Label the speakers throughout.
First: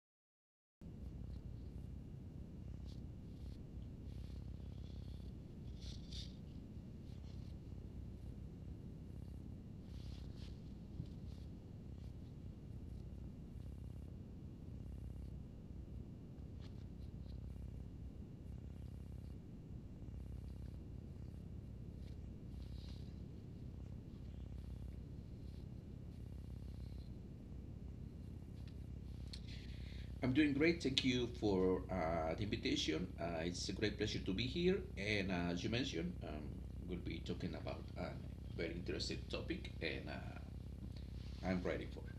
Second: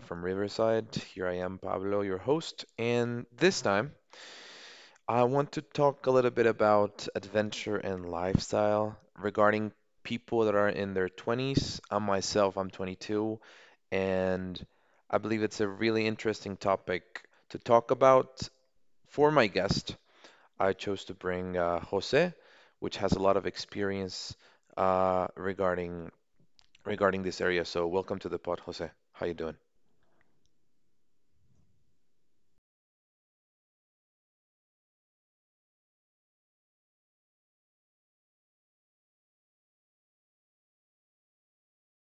Speaker 1: from Riverside. Here I am, Pablo, your host. And this time, I want to talk a little bit about adventure and lifestyle regarding people that are in their 20s. I myself, I'm 22, and I believe it's a really interesting topic to talk about. For my guest, I chose to bring Jose, which has a lot of experience uh, regarding regarding this area. So, welcome to the pod, Jose. How you doing?
Speaker 2: I'm doing great. Thank you for the invitation. It's a great pleasure to be here. And as you mentioned, we'll be talking about a very interesting topic, and I'm ready for it.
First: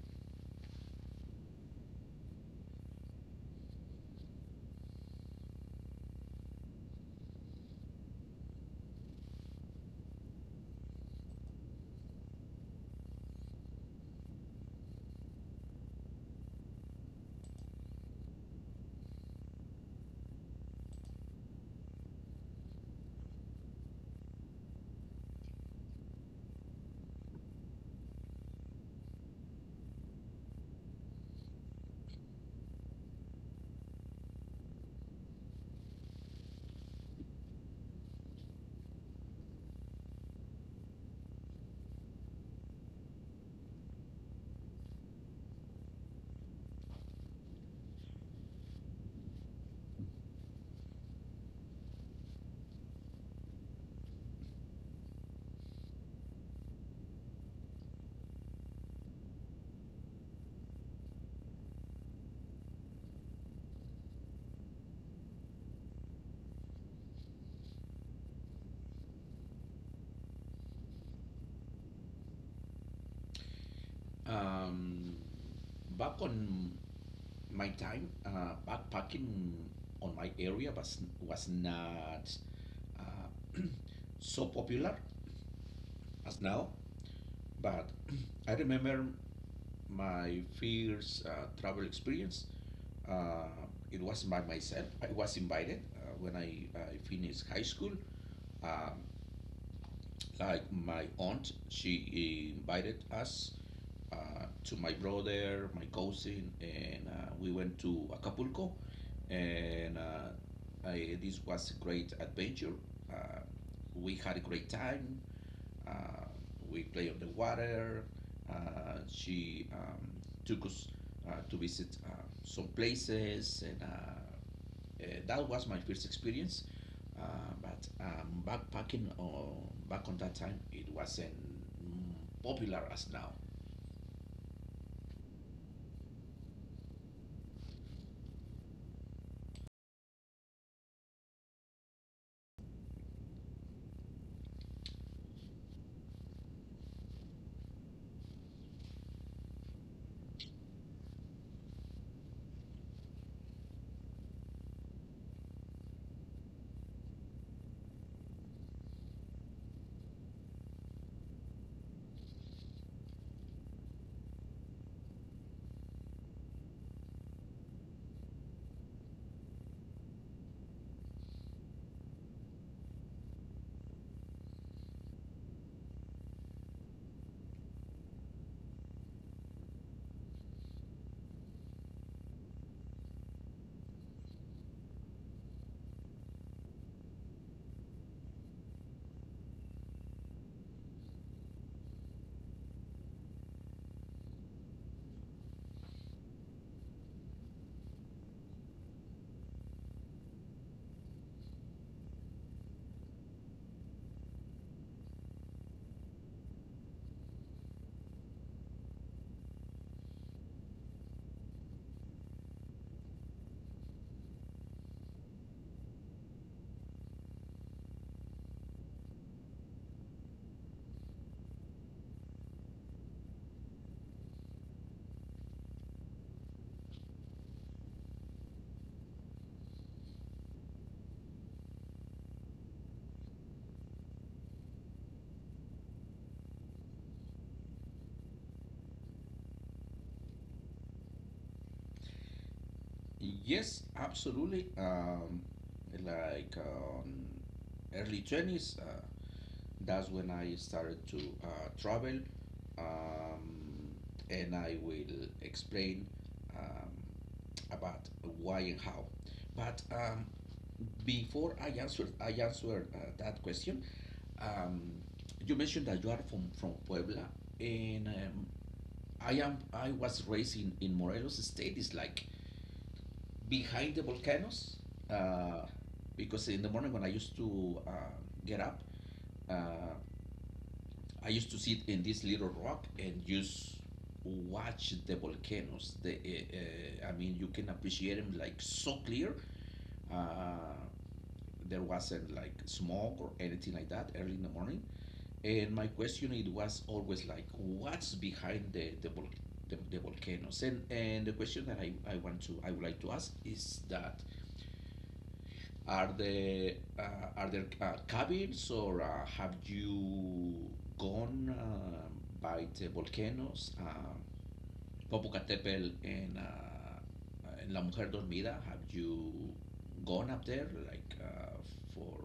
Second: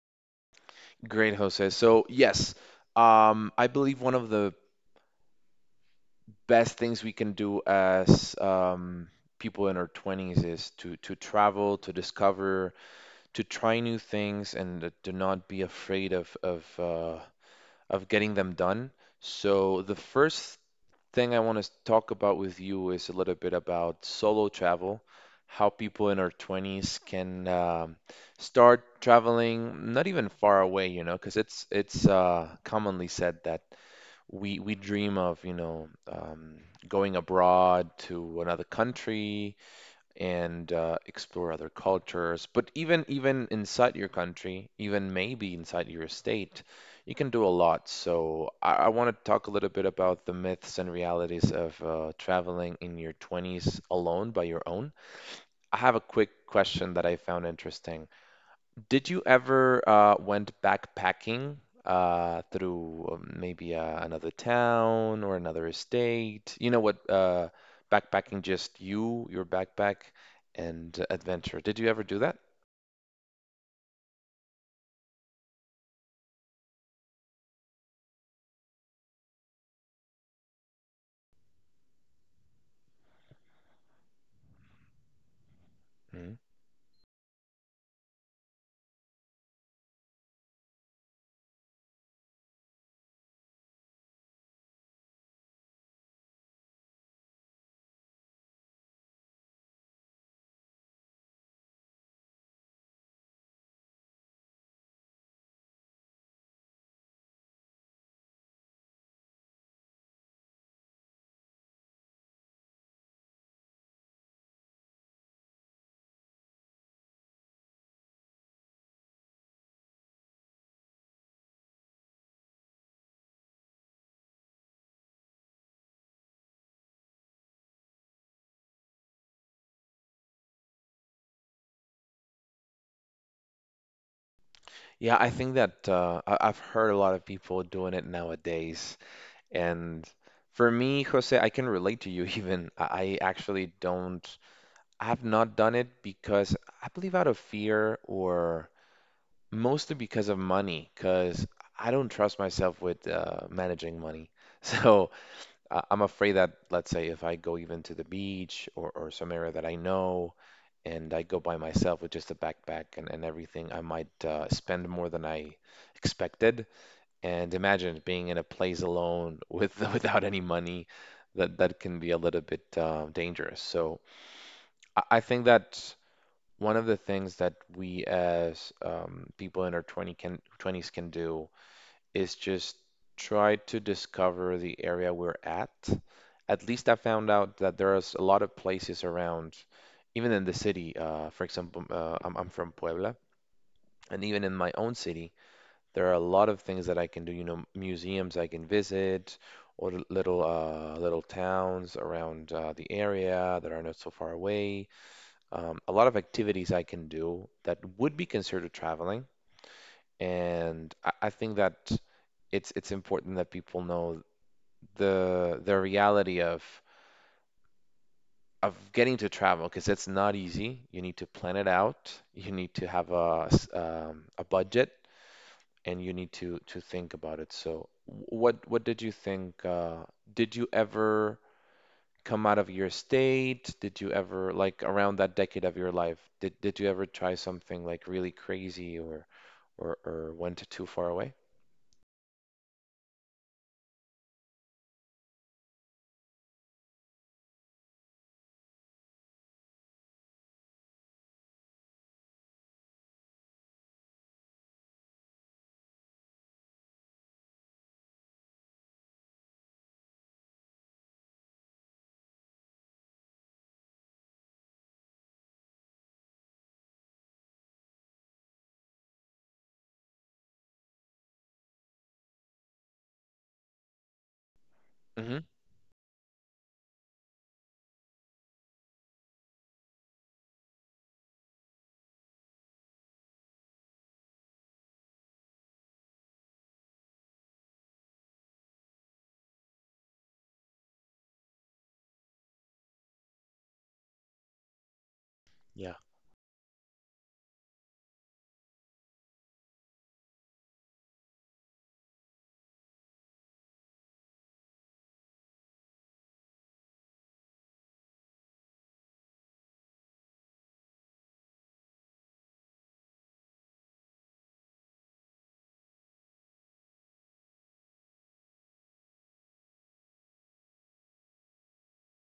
Speaker 1: Great, Jose. So, yes, I believe one of the best things we can do as people in our 20s is to travel, to discover, to try new things, and to not be afraid of getting them done. So, the first thing I want to talk about with you is a little bit about solo travel, how people in our 20s can start traveling, not even far away, you know, because it's commonly said that we dream of, you know, going abroad to another country, and explore other cultures. But even inside your country, even maybe inside your state, you can do a lot. So I want to talk a little bit about the myths and realities of traveling in your 20s alone by your own. I have a quick question that I found interesting. Did you ever went backpacking through maybe another town or another state? You know what? Backpacking, just you, your backpack, and adventure. Did you ever do that?
Speaker 2: Um, Back on my time, backpacking on my area was not uh, so popular
Speaker 1: Mhm.
Speaker 2: as now, but I remember my first travel experience. Uh, it was by myself. I was invited when I finished high school. Um, like my aunt, she invited us, to my brother, my cousin, and we went to Acapulco. And this was a great adventure. Uh, we had a great time. Uh, we played on the water. She took us to visit some places, and that was my first experience. Uh, but backpacking back on that time, it wasn't, mm, popular as now.
Speaker 1: Yeah, I think that I've heard a lot of people doing it nowadays. And for me, Jose, I can relate to you even. I actually don't, I have not done it because I believe out of fear or. Mostly because of money, because I don't trust myself with managing money. So I'm afraid that, let's say, if I go even to the beach or some area that I know and I go by myself with just a backpack and everything, I might spend more than I expected. And imagine being in a place alone with without any money, that can be a little bit dangerous. So I think that one of the things that we as people in our 20s can do is just try to discover the area we're at. At least I found out that there's a lot of places around, even in the city. For example, I'm from Puebla, and even in my own city, there are a lot of things that I can do. You know, museums I can visit, or little towns around the area that are not so far away, a lot of activities I can do that would be considered traveling. And I think that it's important that people know the reality of getting to travel because it's not easy. You need to plan it out. You need to have a budget, and you need to think about it. So, what did you think? Did you ever come out of your state? Did you ever like around that decade of your life, did you ever try something like really crazy or went too far away?
Speaker 2: Yes, absolutely. Like early 20s, that's when I started to travel. Um, and I will explain, um, about why and how. But before I answer that question. Um, you mentioned that you are from Puebla, and I was raised in Morelos State. It's like behind the volcanoes,
Speaker 1: Hmm.
Speaker 2: uh, because in the morning when I used to get up, uh, I used to sit in this little rock and just watch the volcanoes. I mean, you can appreciate them like so clear. Uh, there wasn't like smoke or anything like that early in the morning. And my
Speaker 1: Yeah.
Speaker 2: question it was always like, what's behind the volcanoes? And the question that I would like to ask is that are there cabins, or have you gone by the volcanoes, Popocatépetl and La Mujer Dormida? Have you gone up there like, for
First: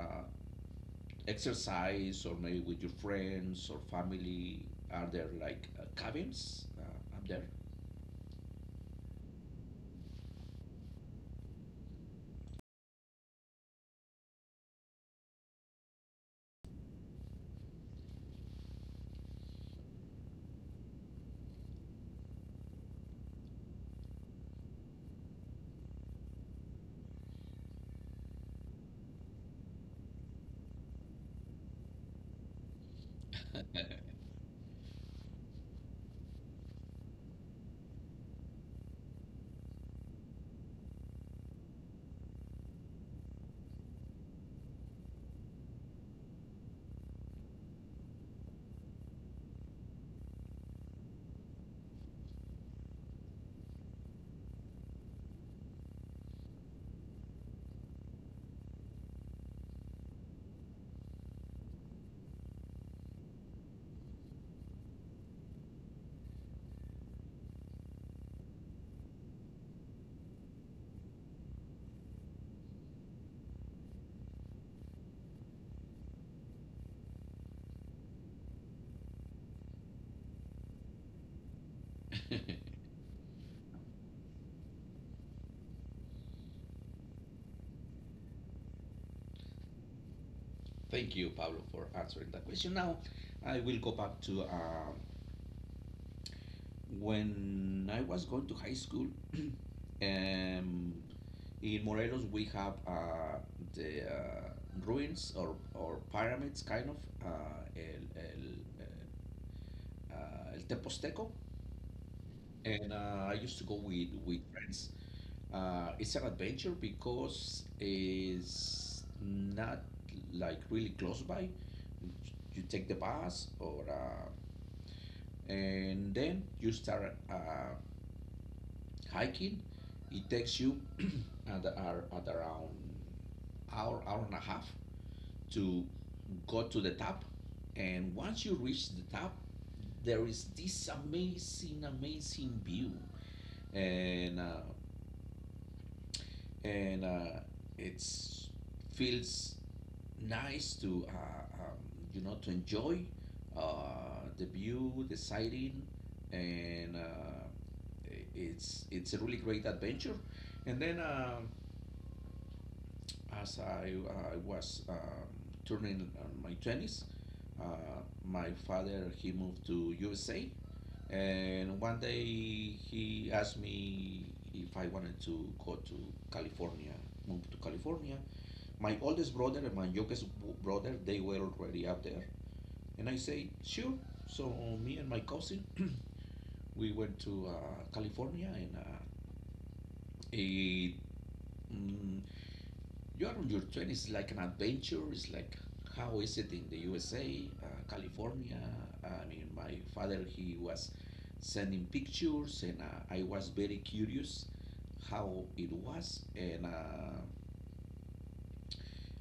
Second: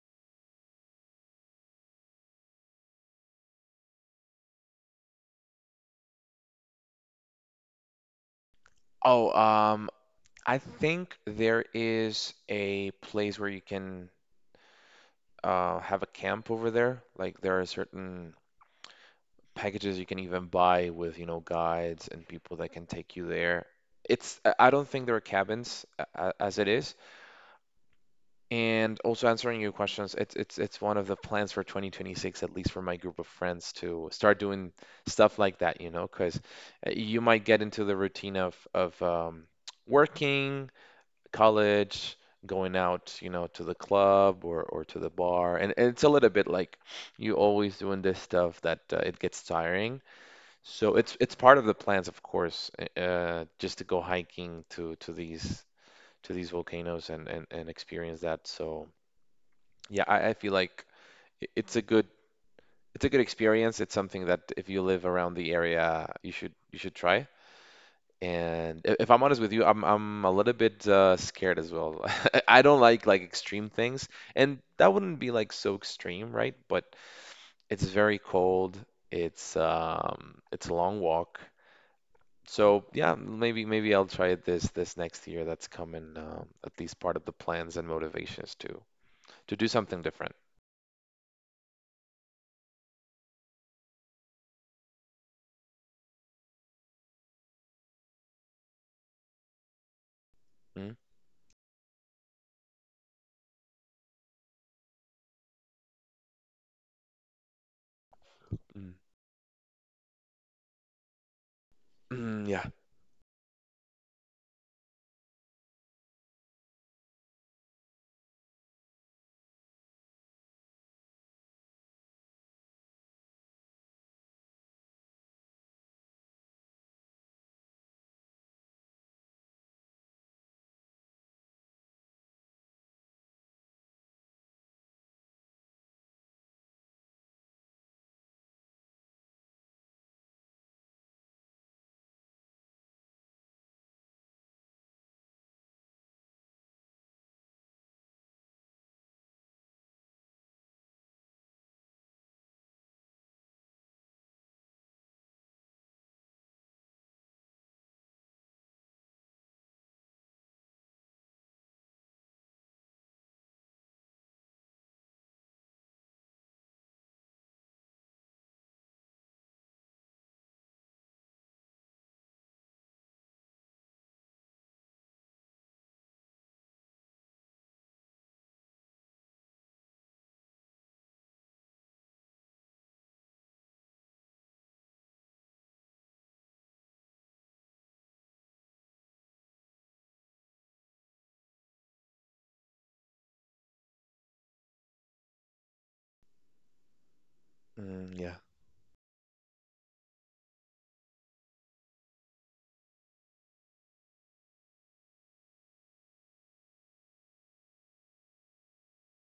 Speaker 2: uh, exercise or maybe with your friends or family? Are there like, cabins? Are there?
Speaker 1: Oh, I think there is a place where you can have a camp over there. Like there are certain packages you can even buy with, you know, guides and people that can take you there. It's I don't think there are cabins as it is. And also answering your questions, it's one of the plans for 2026, at least for my group of friends, to start doing stuff like that, you know, because you might get into the routine of working, college, going out, you know, to the club or to the bar, and it's a little bit like you always doing this stuff that it gets tiring. So it's part of the plans, of course, just to go hiking to these volcanoes and and experience that. So. Yeah, I feel like it's a good, it's a good experience. It's something that if you live around the area, you should try. And if I'm honest with you, I'm a little bit scared as well. I don't like extreme things, and that wouldn't be like so extreme, right? But it's very cold. It's a long walk. So yeah, maybe I'll try it this next year. That's coming, at least part of the plans and motivations to do something different.
Speaker 2: Thank you, Pablo, for answering that question. Now, I will go back to, when I was going to high school. um,
Speaker 1: Mm,
Speaker 2: in Morelos, we have the ruins, or pyramids, kind of, uh, El, El,
Speaker 1: mm.
Speaker 2: El Teposteco.
Speaker 1: Yeah.
Speaker 2: And I used to go with friends. It's an adventure because it's not like really close by. You take the bus, or and then you start hiking. It takes you at, at around hour and a half to go to the top. And once you reach the top, there is this amazing view, and uh, and it's feels nice to, to enjoy the view, the sighting, and it's a really great adventure. And then as I was turning my twenties. My father he moved to USA, and one day he asked me if I wanted to go to California, move to California. My oldest brother and my youngest brother they were already up there. And I say, sure. So me and my cousin, we went to California, and it, mm, you are on your twenties. It's like an adventure. It's like, how is it in the USA,
Speaker 1: Mm, yeah.
Speaker 2: California? I mean, my father he was sending pictures, and I was very curious how it was, and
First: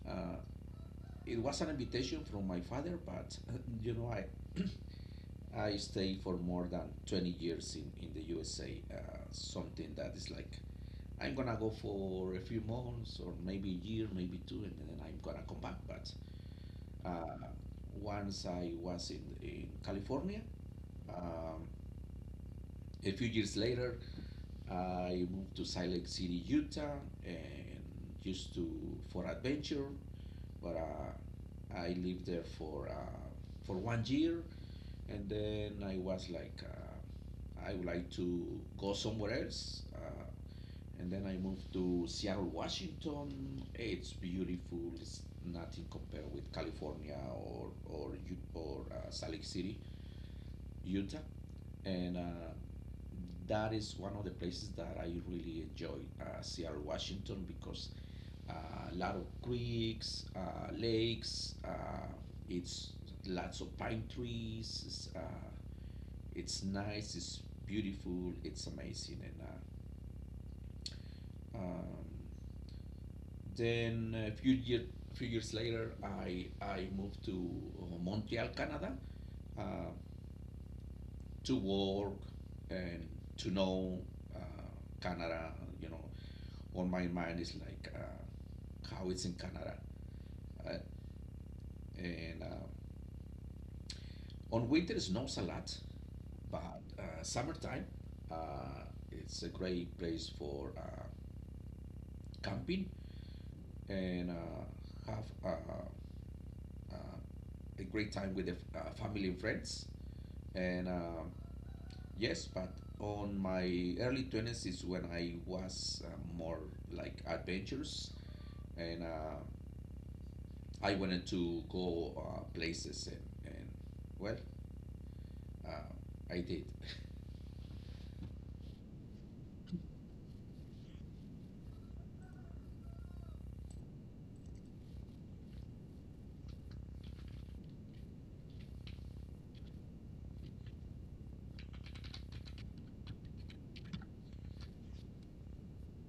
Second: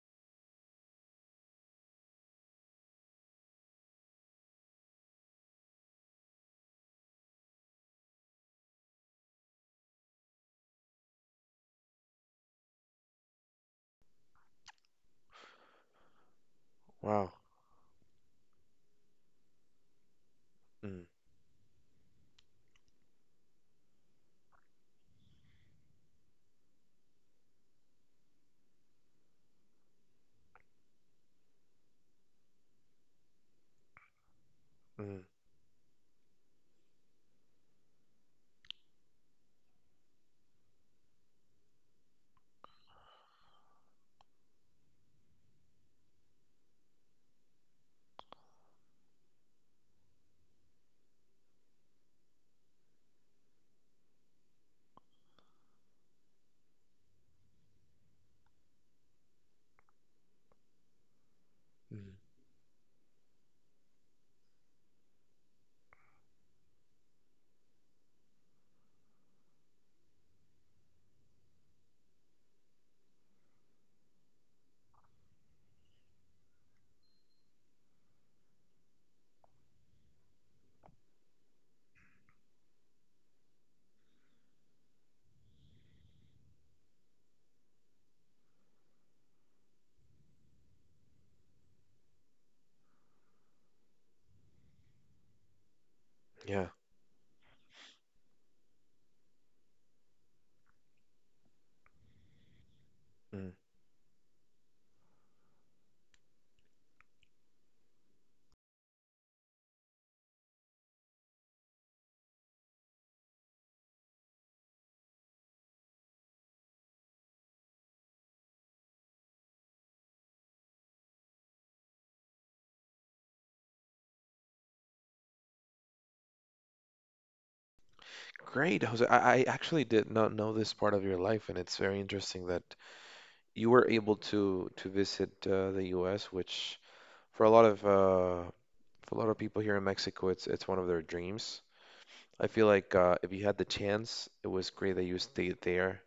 Speaker 2: uh, it was an invitation from my father. But you know, I I stayed for more than 20 years in the USA. Something that is like, I'm gonna go for a few months or maybe a year, maybe two, and then I'm gonna come back. But
Speaker 1: Wow.
Speaker 2: uh, once I was in California,
Speaker 1: Mm,
Speaker 2: um, a few years later, I moved to Salt Lake City, Utah, and used to for adventure. But I lived there for one year,
Speaker 1: mm,
Speaker 2: and then I was like. I would like to go somewhere else. And then I moved to Seattle, Washington. It's beautiful. It's nothing compared with California, or Salt Lake City, Utah. And that is one of the places that I really enjoy, Seattle, Washington, because a lot of creeks, lakes.
Speaker 1: mm,
Speaker 2: It's lots of pine trees. It's nice. It's beautiful. It's amazing. And Um, then few years later, I moved to Montreal, Canada, uh, to work and to know uh, Canada. You know, on my mind is like, how it's in Canada. Uh, and On winter it snows a lot,
Speaker 1: yeah.
Speaker 2: but summertime uh, it's a great place for camping
Speaker 1: Mm.
Speaker 2: and have uh, a great time with the family and friends. And yes, but on my early 20s is when I was more like adventures, and I wanted to go places and well, uh, I did.
Speaker 1: Great, Jose. I actually did not know this part of your life, and it's very interesting that you were able to visit the U.S., which for a lot of for a lot of people here in Mexico, it's one of their dreams. I feel like if you had the chance, it was great that you stayed there.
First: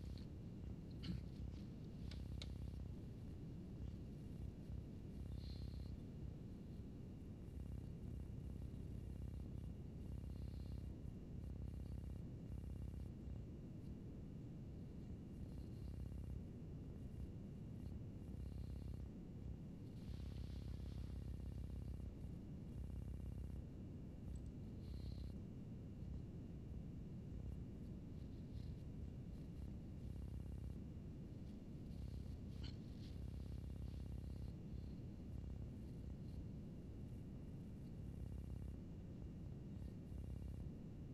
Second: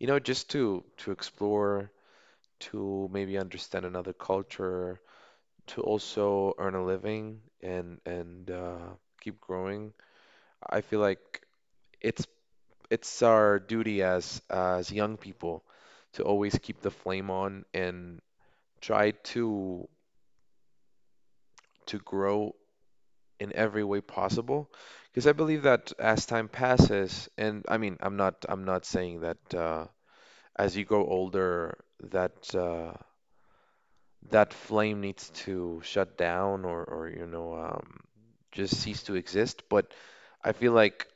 Speaker 1: You know, just to explore, to maybe understand another culture, to also earn a living and keep growing. I feel like it's it's our duty as young people to always keep the flame on and try to grow in every way possible. Because I believe that as time passes, and I mean, I'm not saying that as you grow older that that flame needs to shut down or you know just cease to exist. But I feel like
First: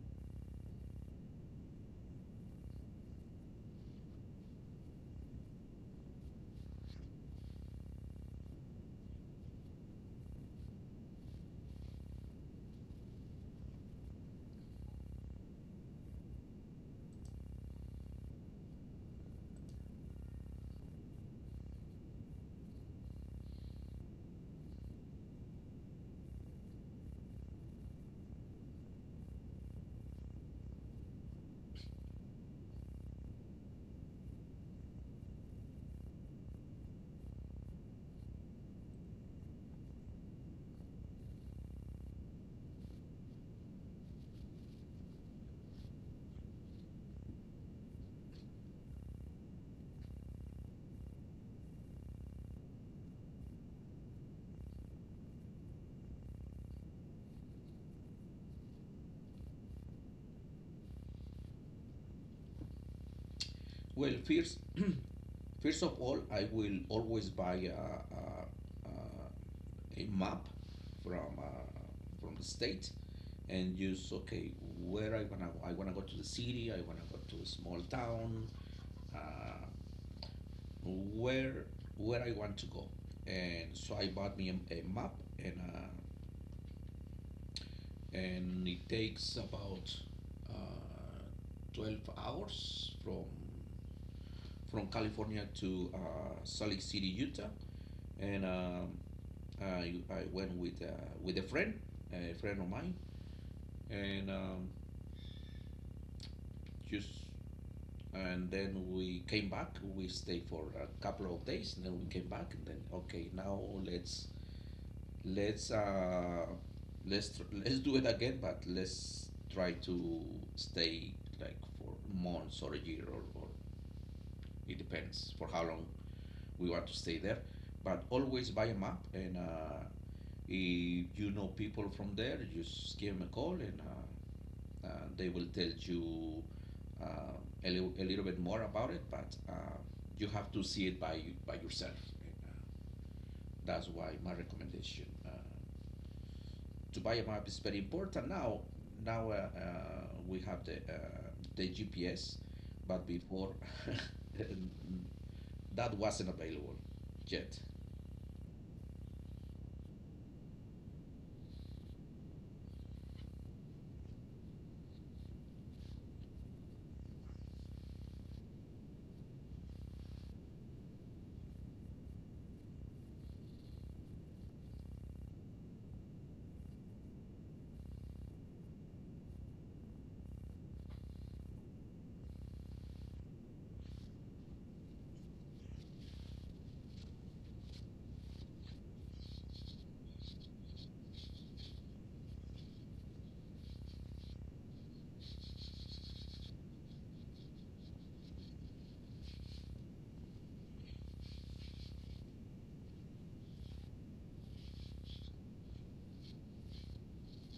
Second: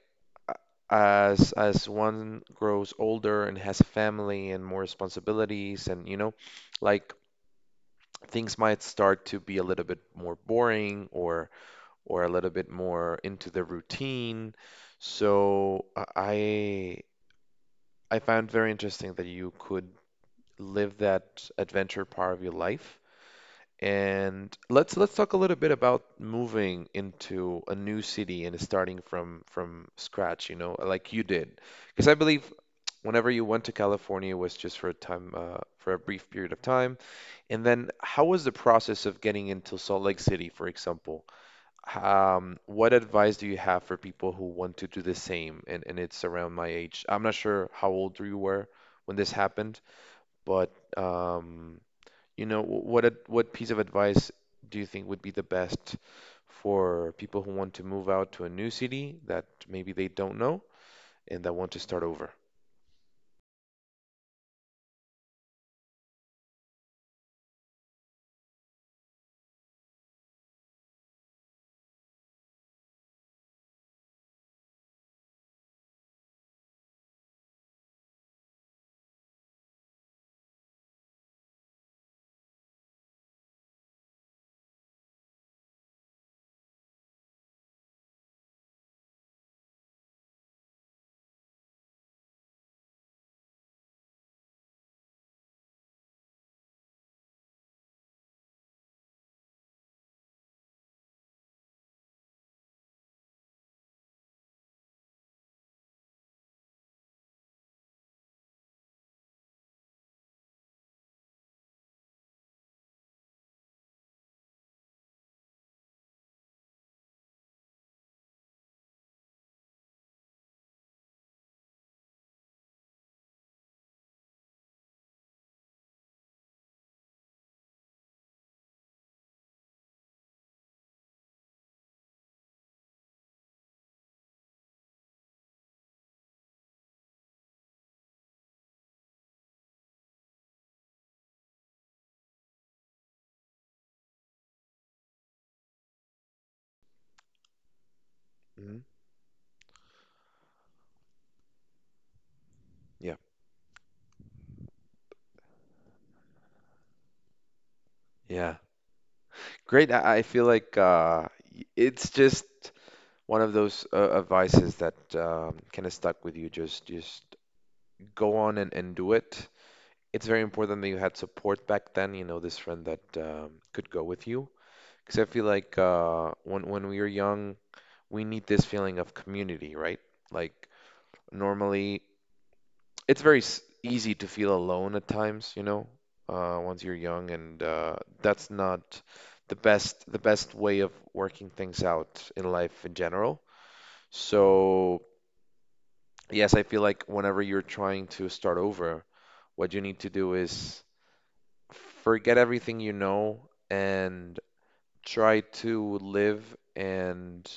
Speaker 1: as one grows older and has a family and more responsibilities and you know like things might start to be a little bit more boring or a little bit more into the routine, so I found very interesting that you could live that adventure part of your life. And let's talk a little bit about moving into a new city and starting from scratch, you know, like you did. Because I believe whenever you went to California it was just for a time, for a brief period of time. And then how was the process of getting into Salt Lake City, for example? What advice do you have for people who want to do the same? And it's around my age. I'm not sure how old you were when this happened, but um you know, what piece of advice do you think would be the best for people who want to move out to a new city that maybe they don't know and that want to start over?
Speaker 2: Well, first of all, I will always buy a map from uh, from the state and use, okay, where I wanna go. I wanna go to the city. I wanna go to a small town. Uh, where where I want to go. And so I bought me a map, and it takes about uh, 12 hours from California to Salt Lake City, Utah. And I went with a friend of mine, and just and then we came back. We stayed for a couple of days, and then we came back, and then okay, now Let's uh, let's do it again, but let's try to stay like for months or a year, or it depends for how long we want to stay there. But always buy a map, and if you know people from there, just give them a call, and they will tell you uh, a little bit more about it. But you have to see it by yourself. That's why my recommendation. To buy a map is very important now.
Speaker 1: Hmm.
Speaker 2: Now we have the GPS, but
Speaker 1: Yeah.
Speaker 2: before that wasn't available yet.
Speaker 1: Yeah. Great. I feel like it's just one of those advices that kind of stuck with you. Just go on and do it. It's very important that you had support back then, you know, this friend that could go with you. Because I feel like when we were young, we need this feeling of community, right? Like normally, easy to feel alone at times, you know, once you're young, and that's not the best, the best way of working things out in life in general. So yes, I feel like whenever you're trying to start over, what you need to do is forget everything you know and try to live and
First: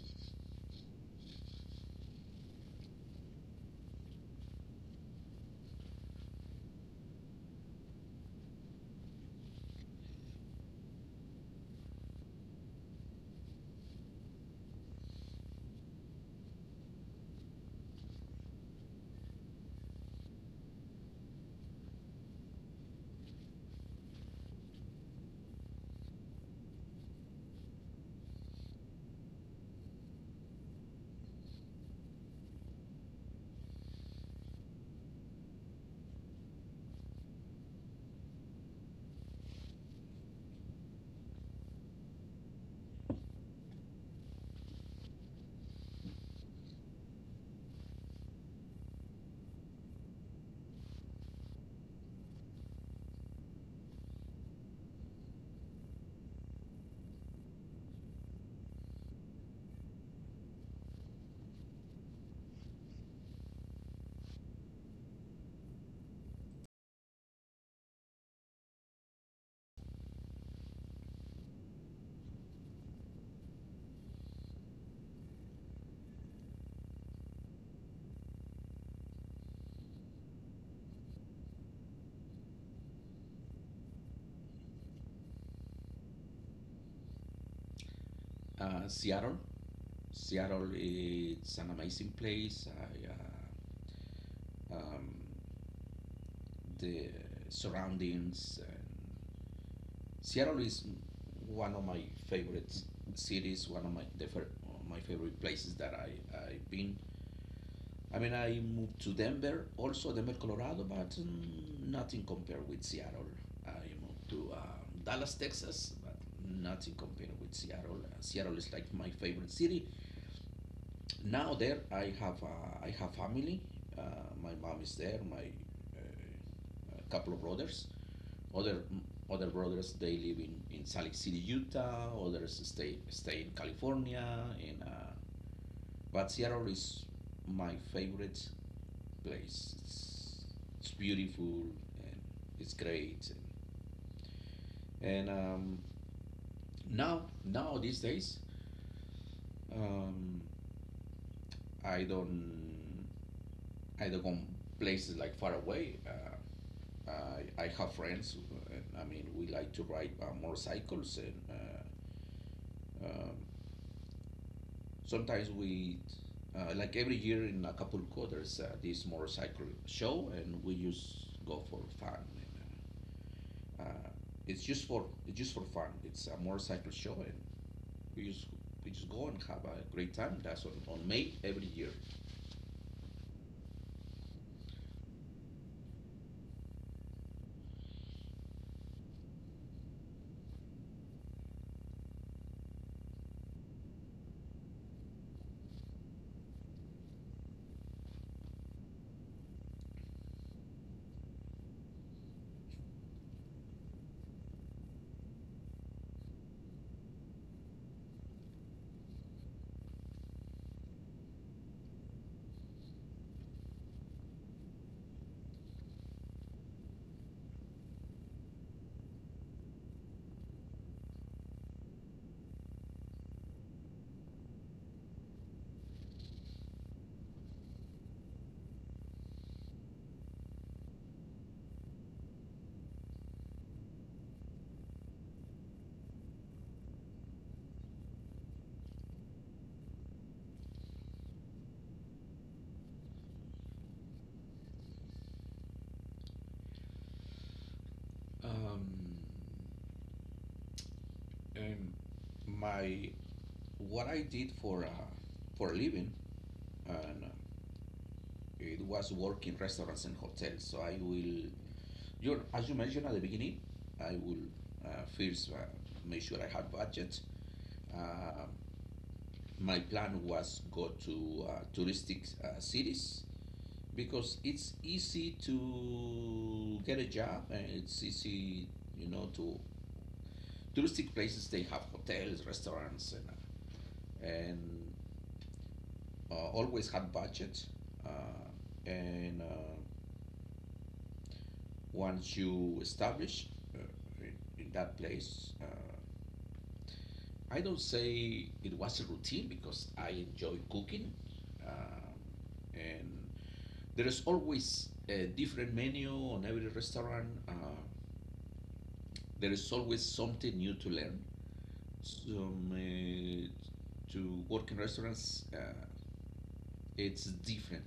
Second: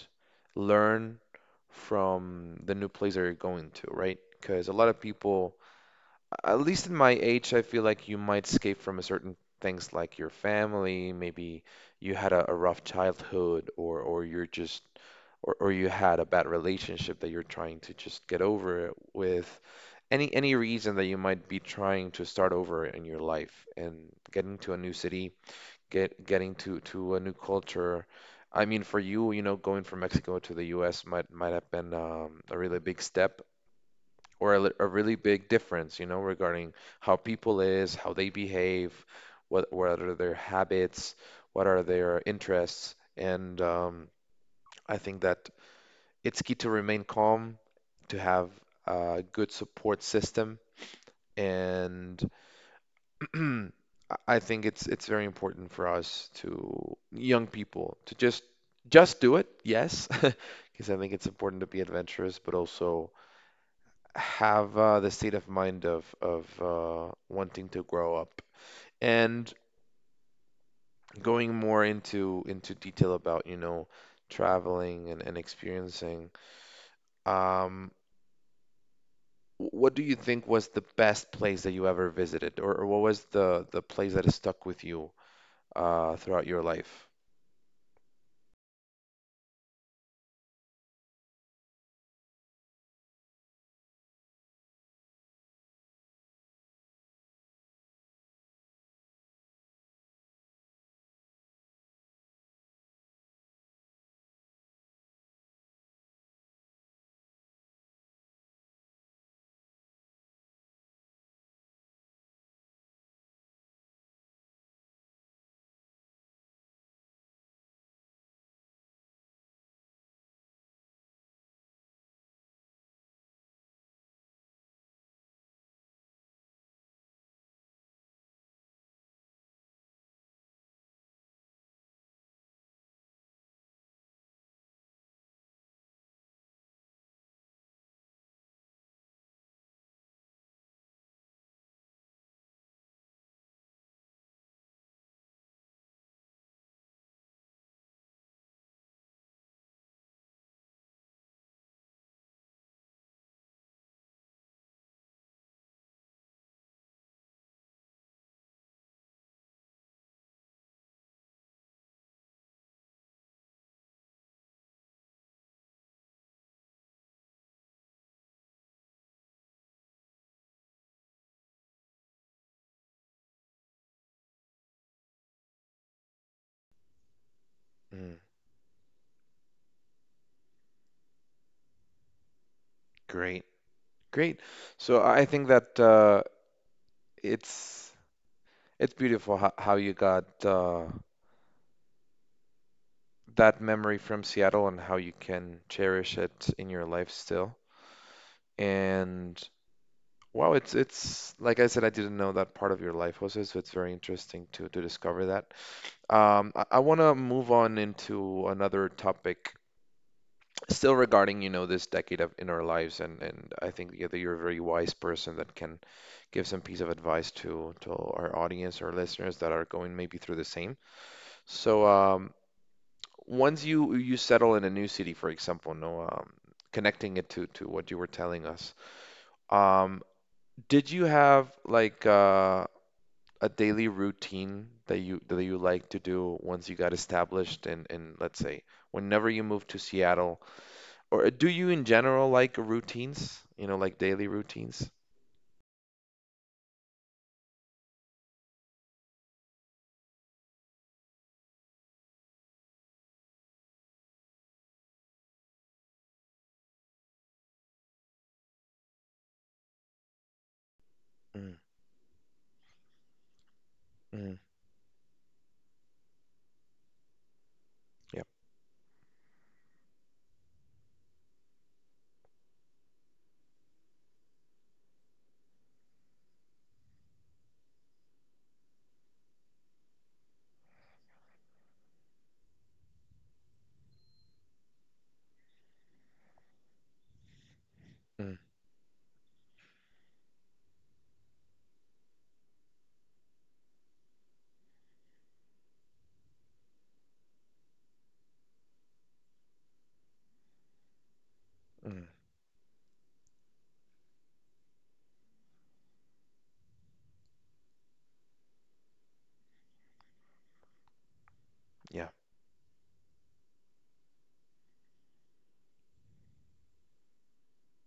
Speaker 1: learn from the new place that you're going to, right? Because a lot of people, at least in my age, I feel like you might escape from a certain things like your family, maybe you had a rough childhood, or you had a bad relationship that you're trying to just get over it with any reason that you might be trying to start over in your life and getting to a new city, getting to a new culture. I mean, for you, you know, going from Mexico to the U.S. might have been a really big step or a really big difference, you know, regarding how people is, how they behave, what are their habits, what are their interests, and I think that it's key to remain calm, to have a good support system, and I think it's very important for us to young people to just do it, yes, because I think it's important to be adventurous, but also have the state of mind of wanting to grow up and going more into detail about, you know, traveling and experiencing. Um, what do you think was the best place that you ever visited, or what was the place that has stuck with you throughout your life?
Speaker 2: Uh, Seattle, Seattle is an amazing place. Uh, um, the surroundings. And Seattle is one of my favorite cities. One of my favorite places that I've been. I mean, I moved to Denver, also Denver, Colorado, but, nothing compared with Seattle. I moved to Dallas, Texas, but nothing compared with Seattle. Seattle is like my favorite city. Now there, I have family. Uh, my mom is there. My uh, a couple of brothers. Other other brothers they live in Salt Lake City, Utah. Others stay in California. In but Seattle is my favorite place. It's beautiful and it's great. And now these days, um, I don't, I don't go places like far away. I have friends. I mean, we like to ride motorcycles, and um, sometimes like every year in Acapulco, there's this motorcycle show, and we just go for fun. And, Uh, it's just for It's just for fun. It's a motorcycle show, and
Speaker 1: Mm.
Speaker 2: we just we just go and have a great time. That's on May every year.
Speaker 1: Great, great. So I think that it's it's beautiful how you got that memory from Seattle and how you can cherish it in your life still. And wow, it's like I said, I didn't know that part of your life was it, so it's very interesting to discover that. I want to move on into another topic still regarding, you know, this decade of in our lives, and I think yeah, that you're a very wise person that can give some piece of advice to our audience or listeners that are going maybe through the same. So once you settle in a new city, for example, no, connecting it to what you were telling us, um, did you have like a daily routine that you like to do once you got established in let's say whenever you moved to Seattle? Or do you in general like routines? You know, like daily routines?
Speaker 2: Um, and my What I did for a living, and it was work in restaurants and hotels. So I will,
Speaker 1: Mm,
Speaker 2: you as you mentioned at the beginning, I
Speaker 1: mm,
Speaker 2: will first make sure I have budget.
Speaker 1: yep.
Speaker 2: Uh, my plan was go to touristic cities because it's easy to get a job, and it's easy, to touristic places they have hotels, restaurants, and always have budget. Uh,
Speaker 1: Mm,
Speaker 2: and Once you establish uh, in, in that place, I don't say it was a routine because I enjoy cooking.
Speaker 1: mm,
Speaker 2: um, and there is always a different menu on every restaurant. There is always something new to learn.
Speaker 1: yeah.
Speaker 2: Some To work in restaurants, it's different.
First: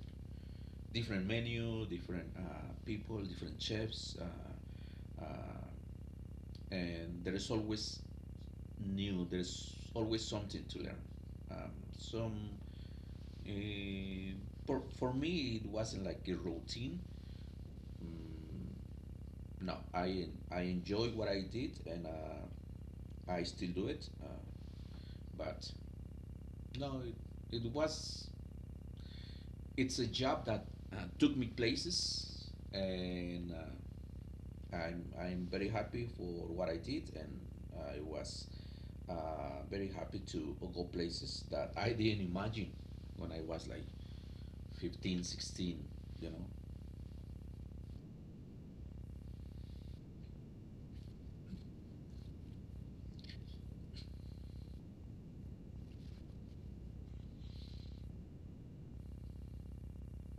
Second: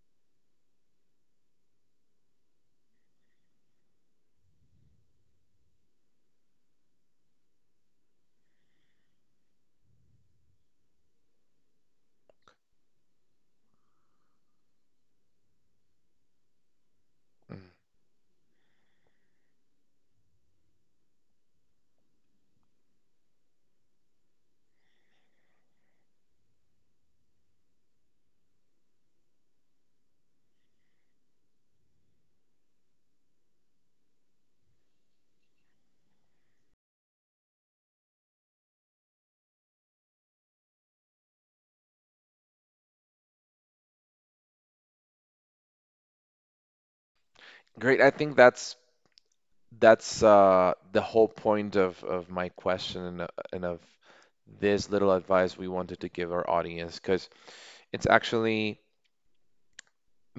Speaker 2: Different menu, different people, different chefs, uh, and there is always new. There's always something to learn. Um, some uh, for me, it wasn't like a routine.
Speaker 1: Mm.
Speaker 2: Mm, no, I enjoyed what I did, and I still do it. But no, it's a job that took me places, and I'm very happy for what I did, and I was very happy to go places that I didn't imagine when I was like 15, 16. You know,
Speaker 1: Great. I think that's that's the whole point of my question and of this little advice we wanted to give our audience because it's actually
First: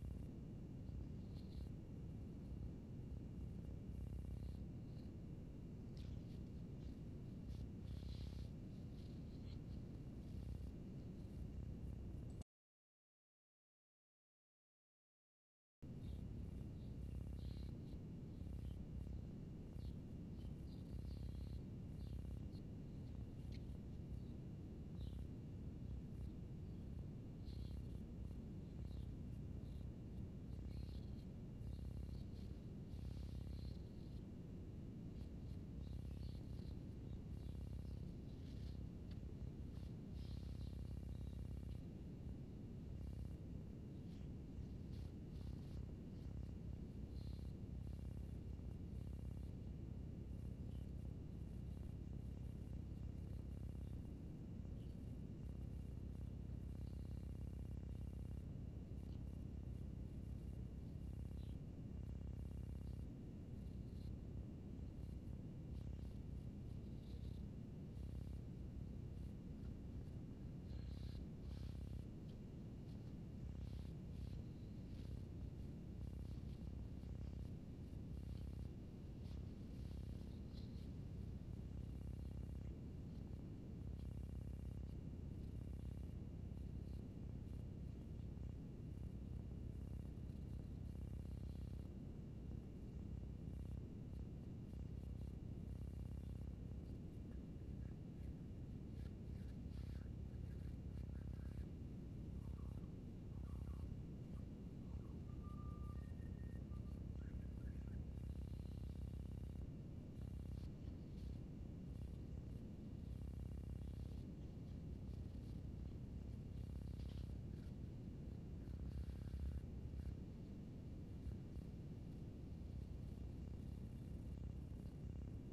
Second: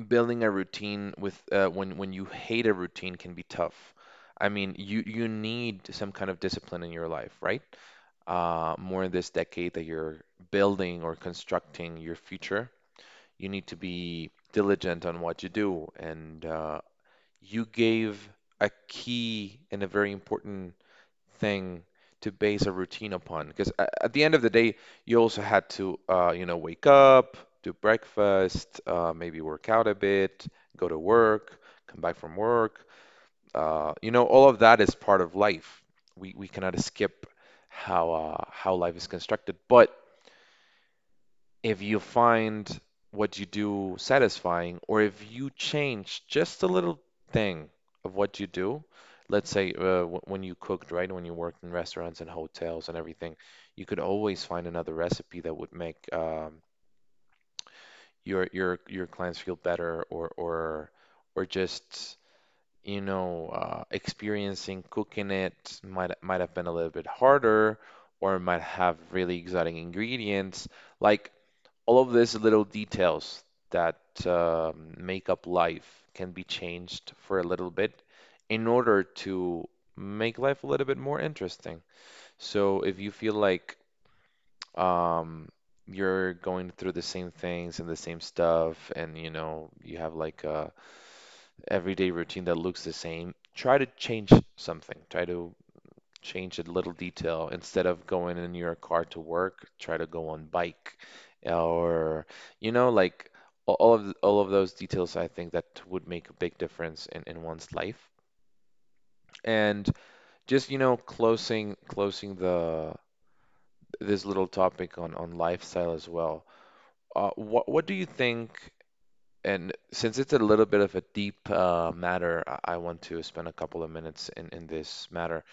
Speaker 1: building a routine with when you hate a routine can be tough. I mean, you need some kind of discipline in your life, right? More in this decade that you're building or constructing your future, you need to be diligent on what you do. And you gave a key and a very important thing to base a routine upon, because at the end of the day, you also had to, you know, wake up, do breakfast, maybe work out a bit, go to work, come back from work you know, all of that is part of life. We cannot escape how life is constructed. But if you find what you do satisfying, or if you change just a little thing of what you do, let's say w when you cooked, right, when you worked in restaurants and hotels and everything, you could always find another recipe that would make your clients feel better, or just you know, experiencing cooking it might have been a little bit harder, or it might have really exotic ingredients. Like all of these little details that make up life can be changed for a little bit in order to make life a little bit more interesting. So if you feel like um, you're going through the same things and the same stuff, and you know, you have like a everyday routine that looks the same, try to change something. Try to change a little detail. Instead of going in your car to work, try to go on bike or you know like all of those details I think that would make a big difference in one's life. And just you know closing the this little topic on lifestyle as well. What do you think and since it's a little bit of a deep matter, I want to spend a couple of minutes in this matter.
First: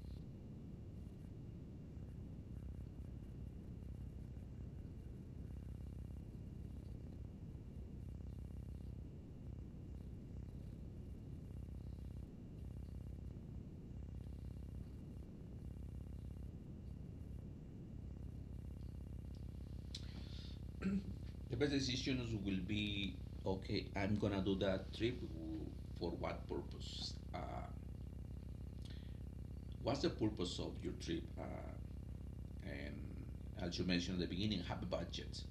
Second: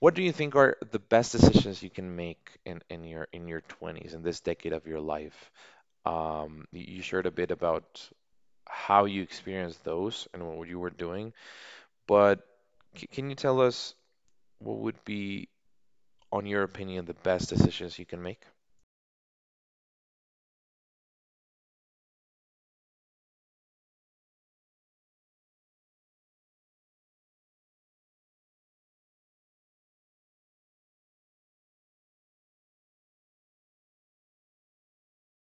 Speaker 1: What do you think are the best decisions you can make in your 20s, in this decade of your life? You shared a bit about how you experienced those and what you were doing, but c can you tell us what would be, on your opinion, the best decisions you can make?
Speaker 2: the best decisions will be. Okay, I'm gonna do that trip, for what purpose? What's the purpose of your trip? And as you mentioned at the beginning, have a budget.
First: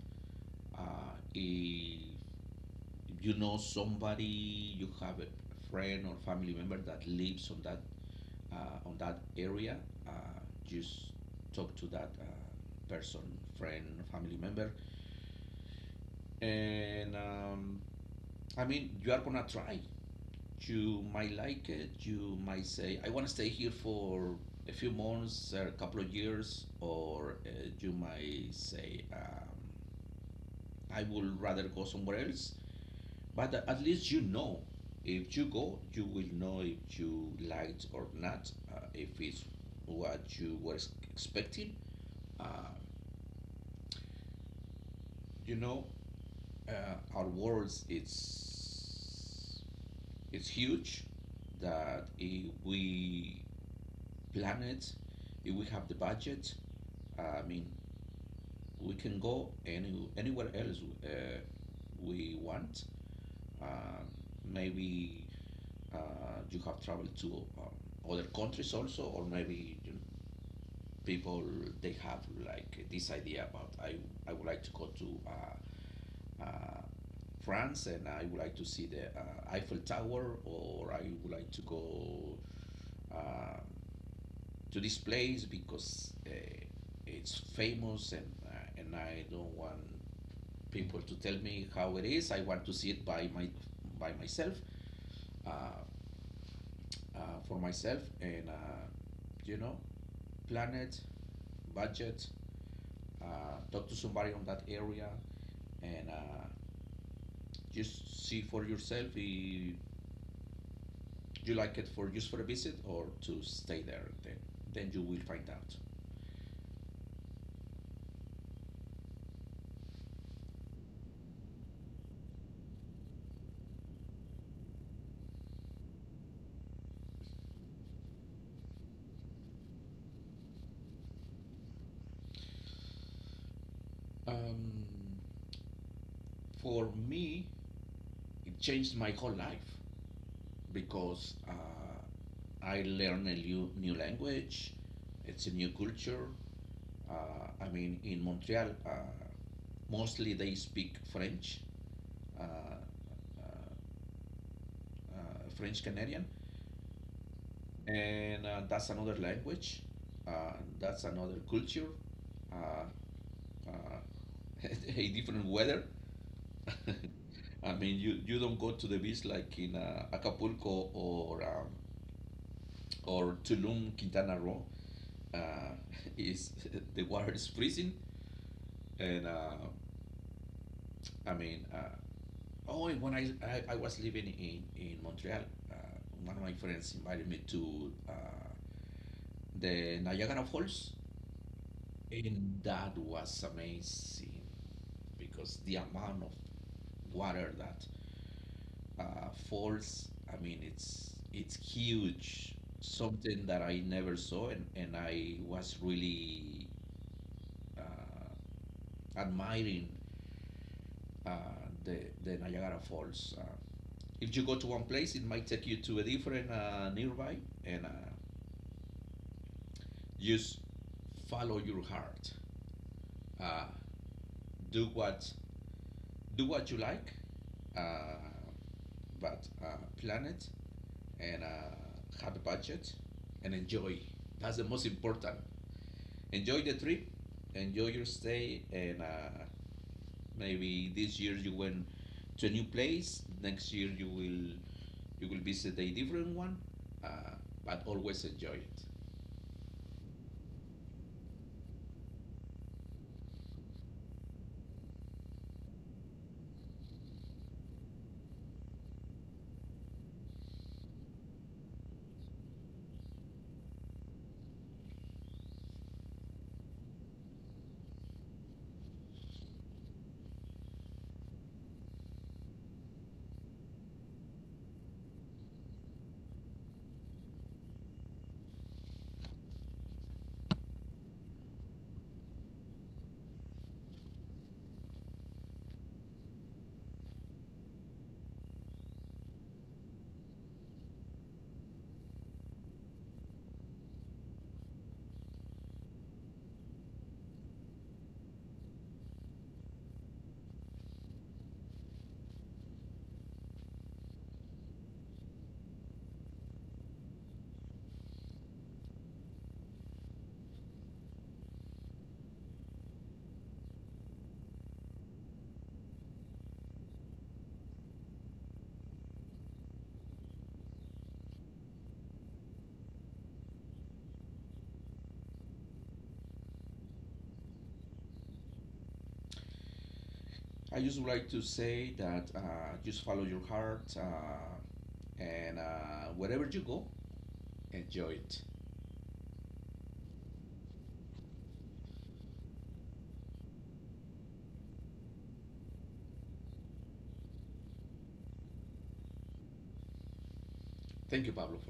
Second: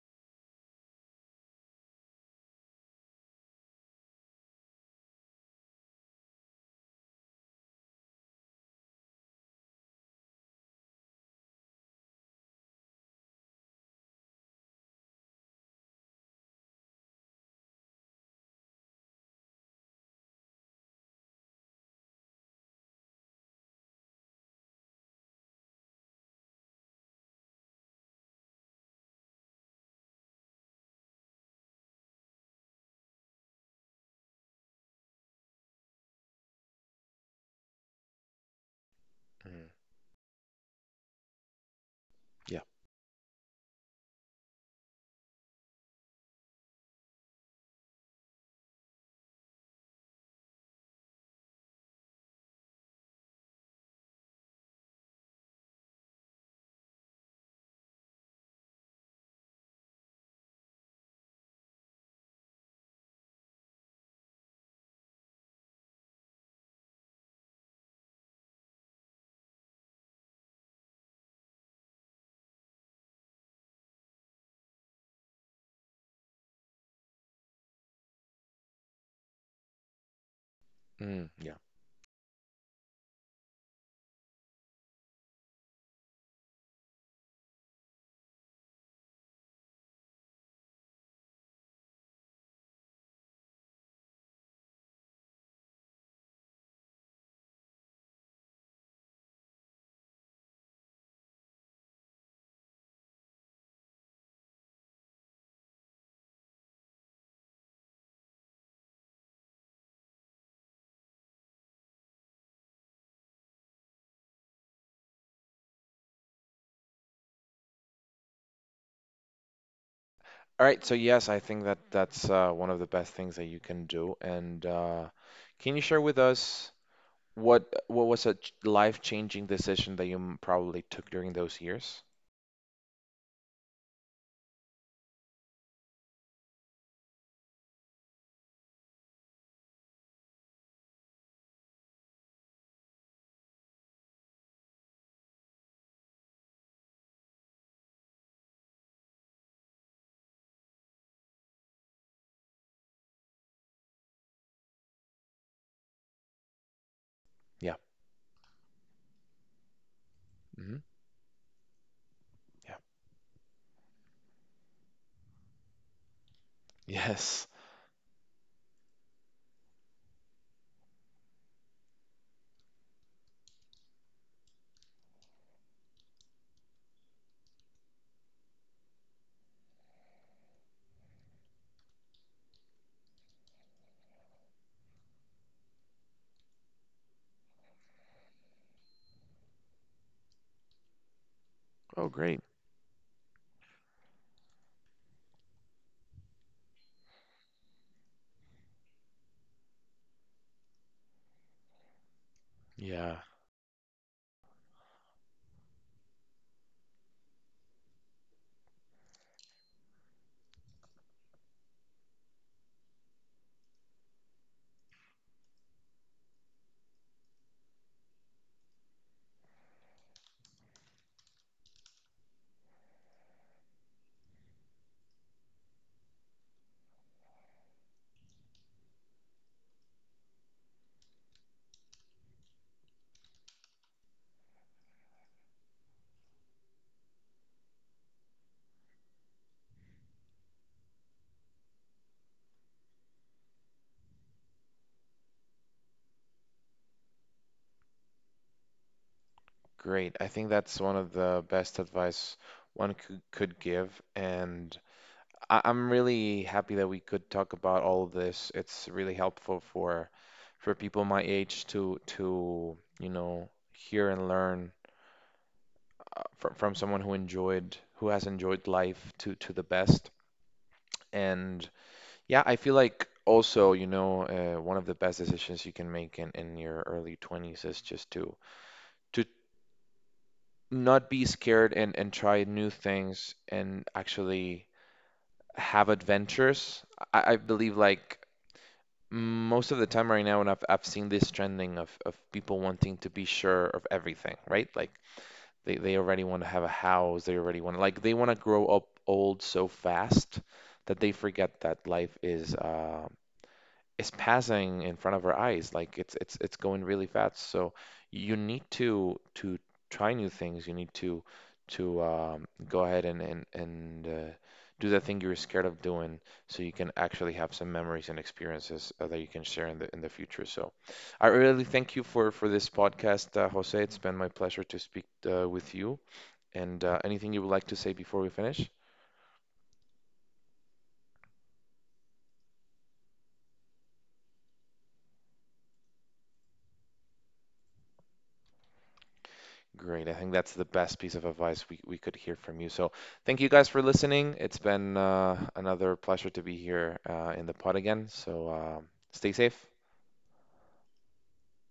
Speaker 2: Uh, if If you know somebody, you have a friend or family member that lives on that area, just talk to that person, friend, family member. And I mean, you are gonna try. You might like it. You might say, "I want to stay here for a few months, a couple of years," or you might say, "I would rather go somewhere else." But at least you know. If you go, you will know if you liked or not, if it's
Speaker 1: Mm,
Speaker 2: what you were expecting.
Speaker 1: yeah.
Speaker 2: Uh, you know, our world it's huge. That if we plan it, if we have the budget, I mean, we can go anywhere else uh, we want. Um maybe uh, you have traveled to other countries also, or maybe you know, people they have like this idea about, I would like to go to uh, France, and I would like to see the Eiffel Tower, or I
Speaker 1: Mm,
Speaker 2: would like
Speaker 1: yeah.
Speaker 2: to go uh, to this place because it's famous, and I don't want people to tell me how it is. I want to see it by myself, uh, uh, for myself. And you know, planet, budget, talk to somebody on that area, and just see for yourself if you like it for just for a visit or to stay there. Then you will find out.
Speaker 1: All right, so yes, I think that that's one of the best things that you can do. And can you share with us what was a life-changing decision that you probably took during those years?
Speaker 2: Um, for me, it changed my whole life because I learned a new language. It's a new culture. I mean, in Montreal, mostly they speak French, uh, uh, French Canadian,
Speaker 1: Yeah.
Speaker 2: and that's another language, uh,
Speaker 1: Hmm.
Speaker 2: that's another culture,
Speaker 1: Yeah.
Speaker 2: uh, uh, a different weather.
Speaker 1: Yes.
Speaker 2: I mean, you don't go to the beach like in Acapulco, or Tulum, Quintana Roo. Uh, is the water is freezing. And I mean, oh, and when I was living in Montreal, uh, one of my friends invited me to the Niagara Falls,
Speaker 1: Oh, great.
Speaker 2: and that was amazing. Because the amount of water that falls, I mean, it's huge.
Speaker 1: Yeah,
Speaker 2: Something that I never saw, and I was really uh, admiring uh, the the Niagara Falls. If you go to one place, it might take you to a different nearby. And just follow your heart. Uh, do what do what you like. Uh, but uh, plan it and have a budget and enjoy. That's the most important. Enjoy the trip, enjoy your stay, and maybe this year you went to a new place. Next year you will visit a different one, uh, but always enjoy it.
Speaker 1: great. I think that's one of the best advice one could give. And I'm really happy that we could talk about all of this. It's really helpful for people my age to you know, hear and learn from someone who enjoyed who has enjoyed life to the best. And yeah, I feel like also, you know, one of the best decisions you can make in your early 20s is just to not be scared and try new things and actually have adventures. I believe like most of the time right now, and I've seen this trending of people wanting to be sure of everything, right? Like they already want to have a house. They already want like they want to grow up old so fast that they forget that life is passing in front of our eyes. Like it's it's going really fast. So you need to try new things. You need to go ahead and do that thing you were scared of doing, so you can actually have some memories and experiences that you can share in the future. So. I really thank you for this podcast, Jose. It's been my pleasure to speak with you, and anything you would like to say before we finish?
Speaker 2: I just would like to say that just follow your heart, and wherever you go, enjoy it.
Speaker 1: Great. I think that's the best piece of advice we could hear from you. So thank you guys for listening. It's been another pleasure to be here in the pod again. So stay safe.
Speaker 2: Thank you, Pablo, for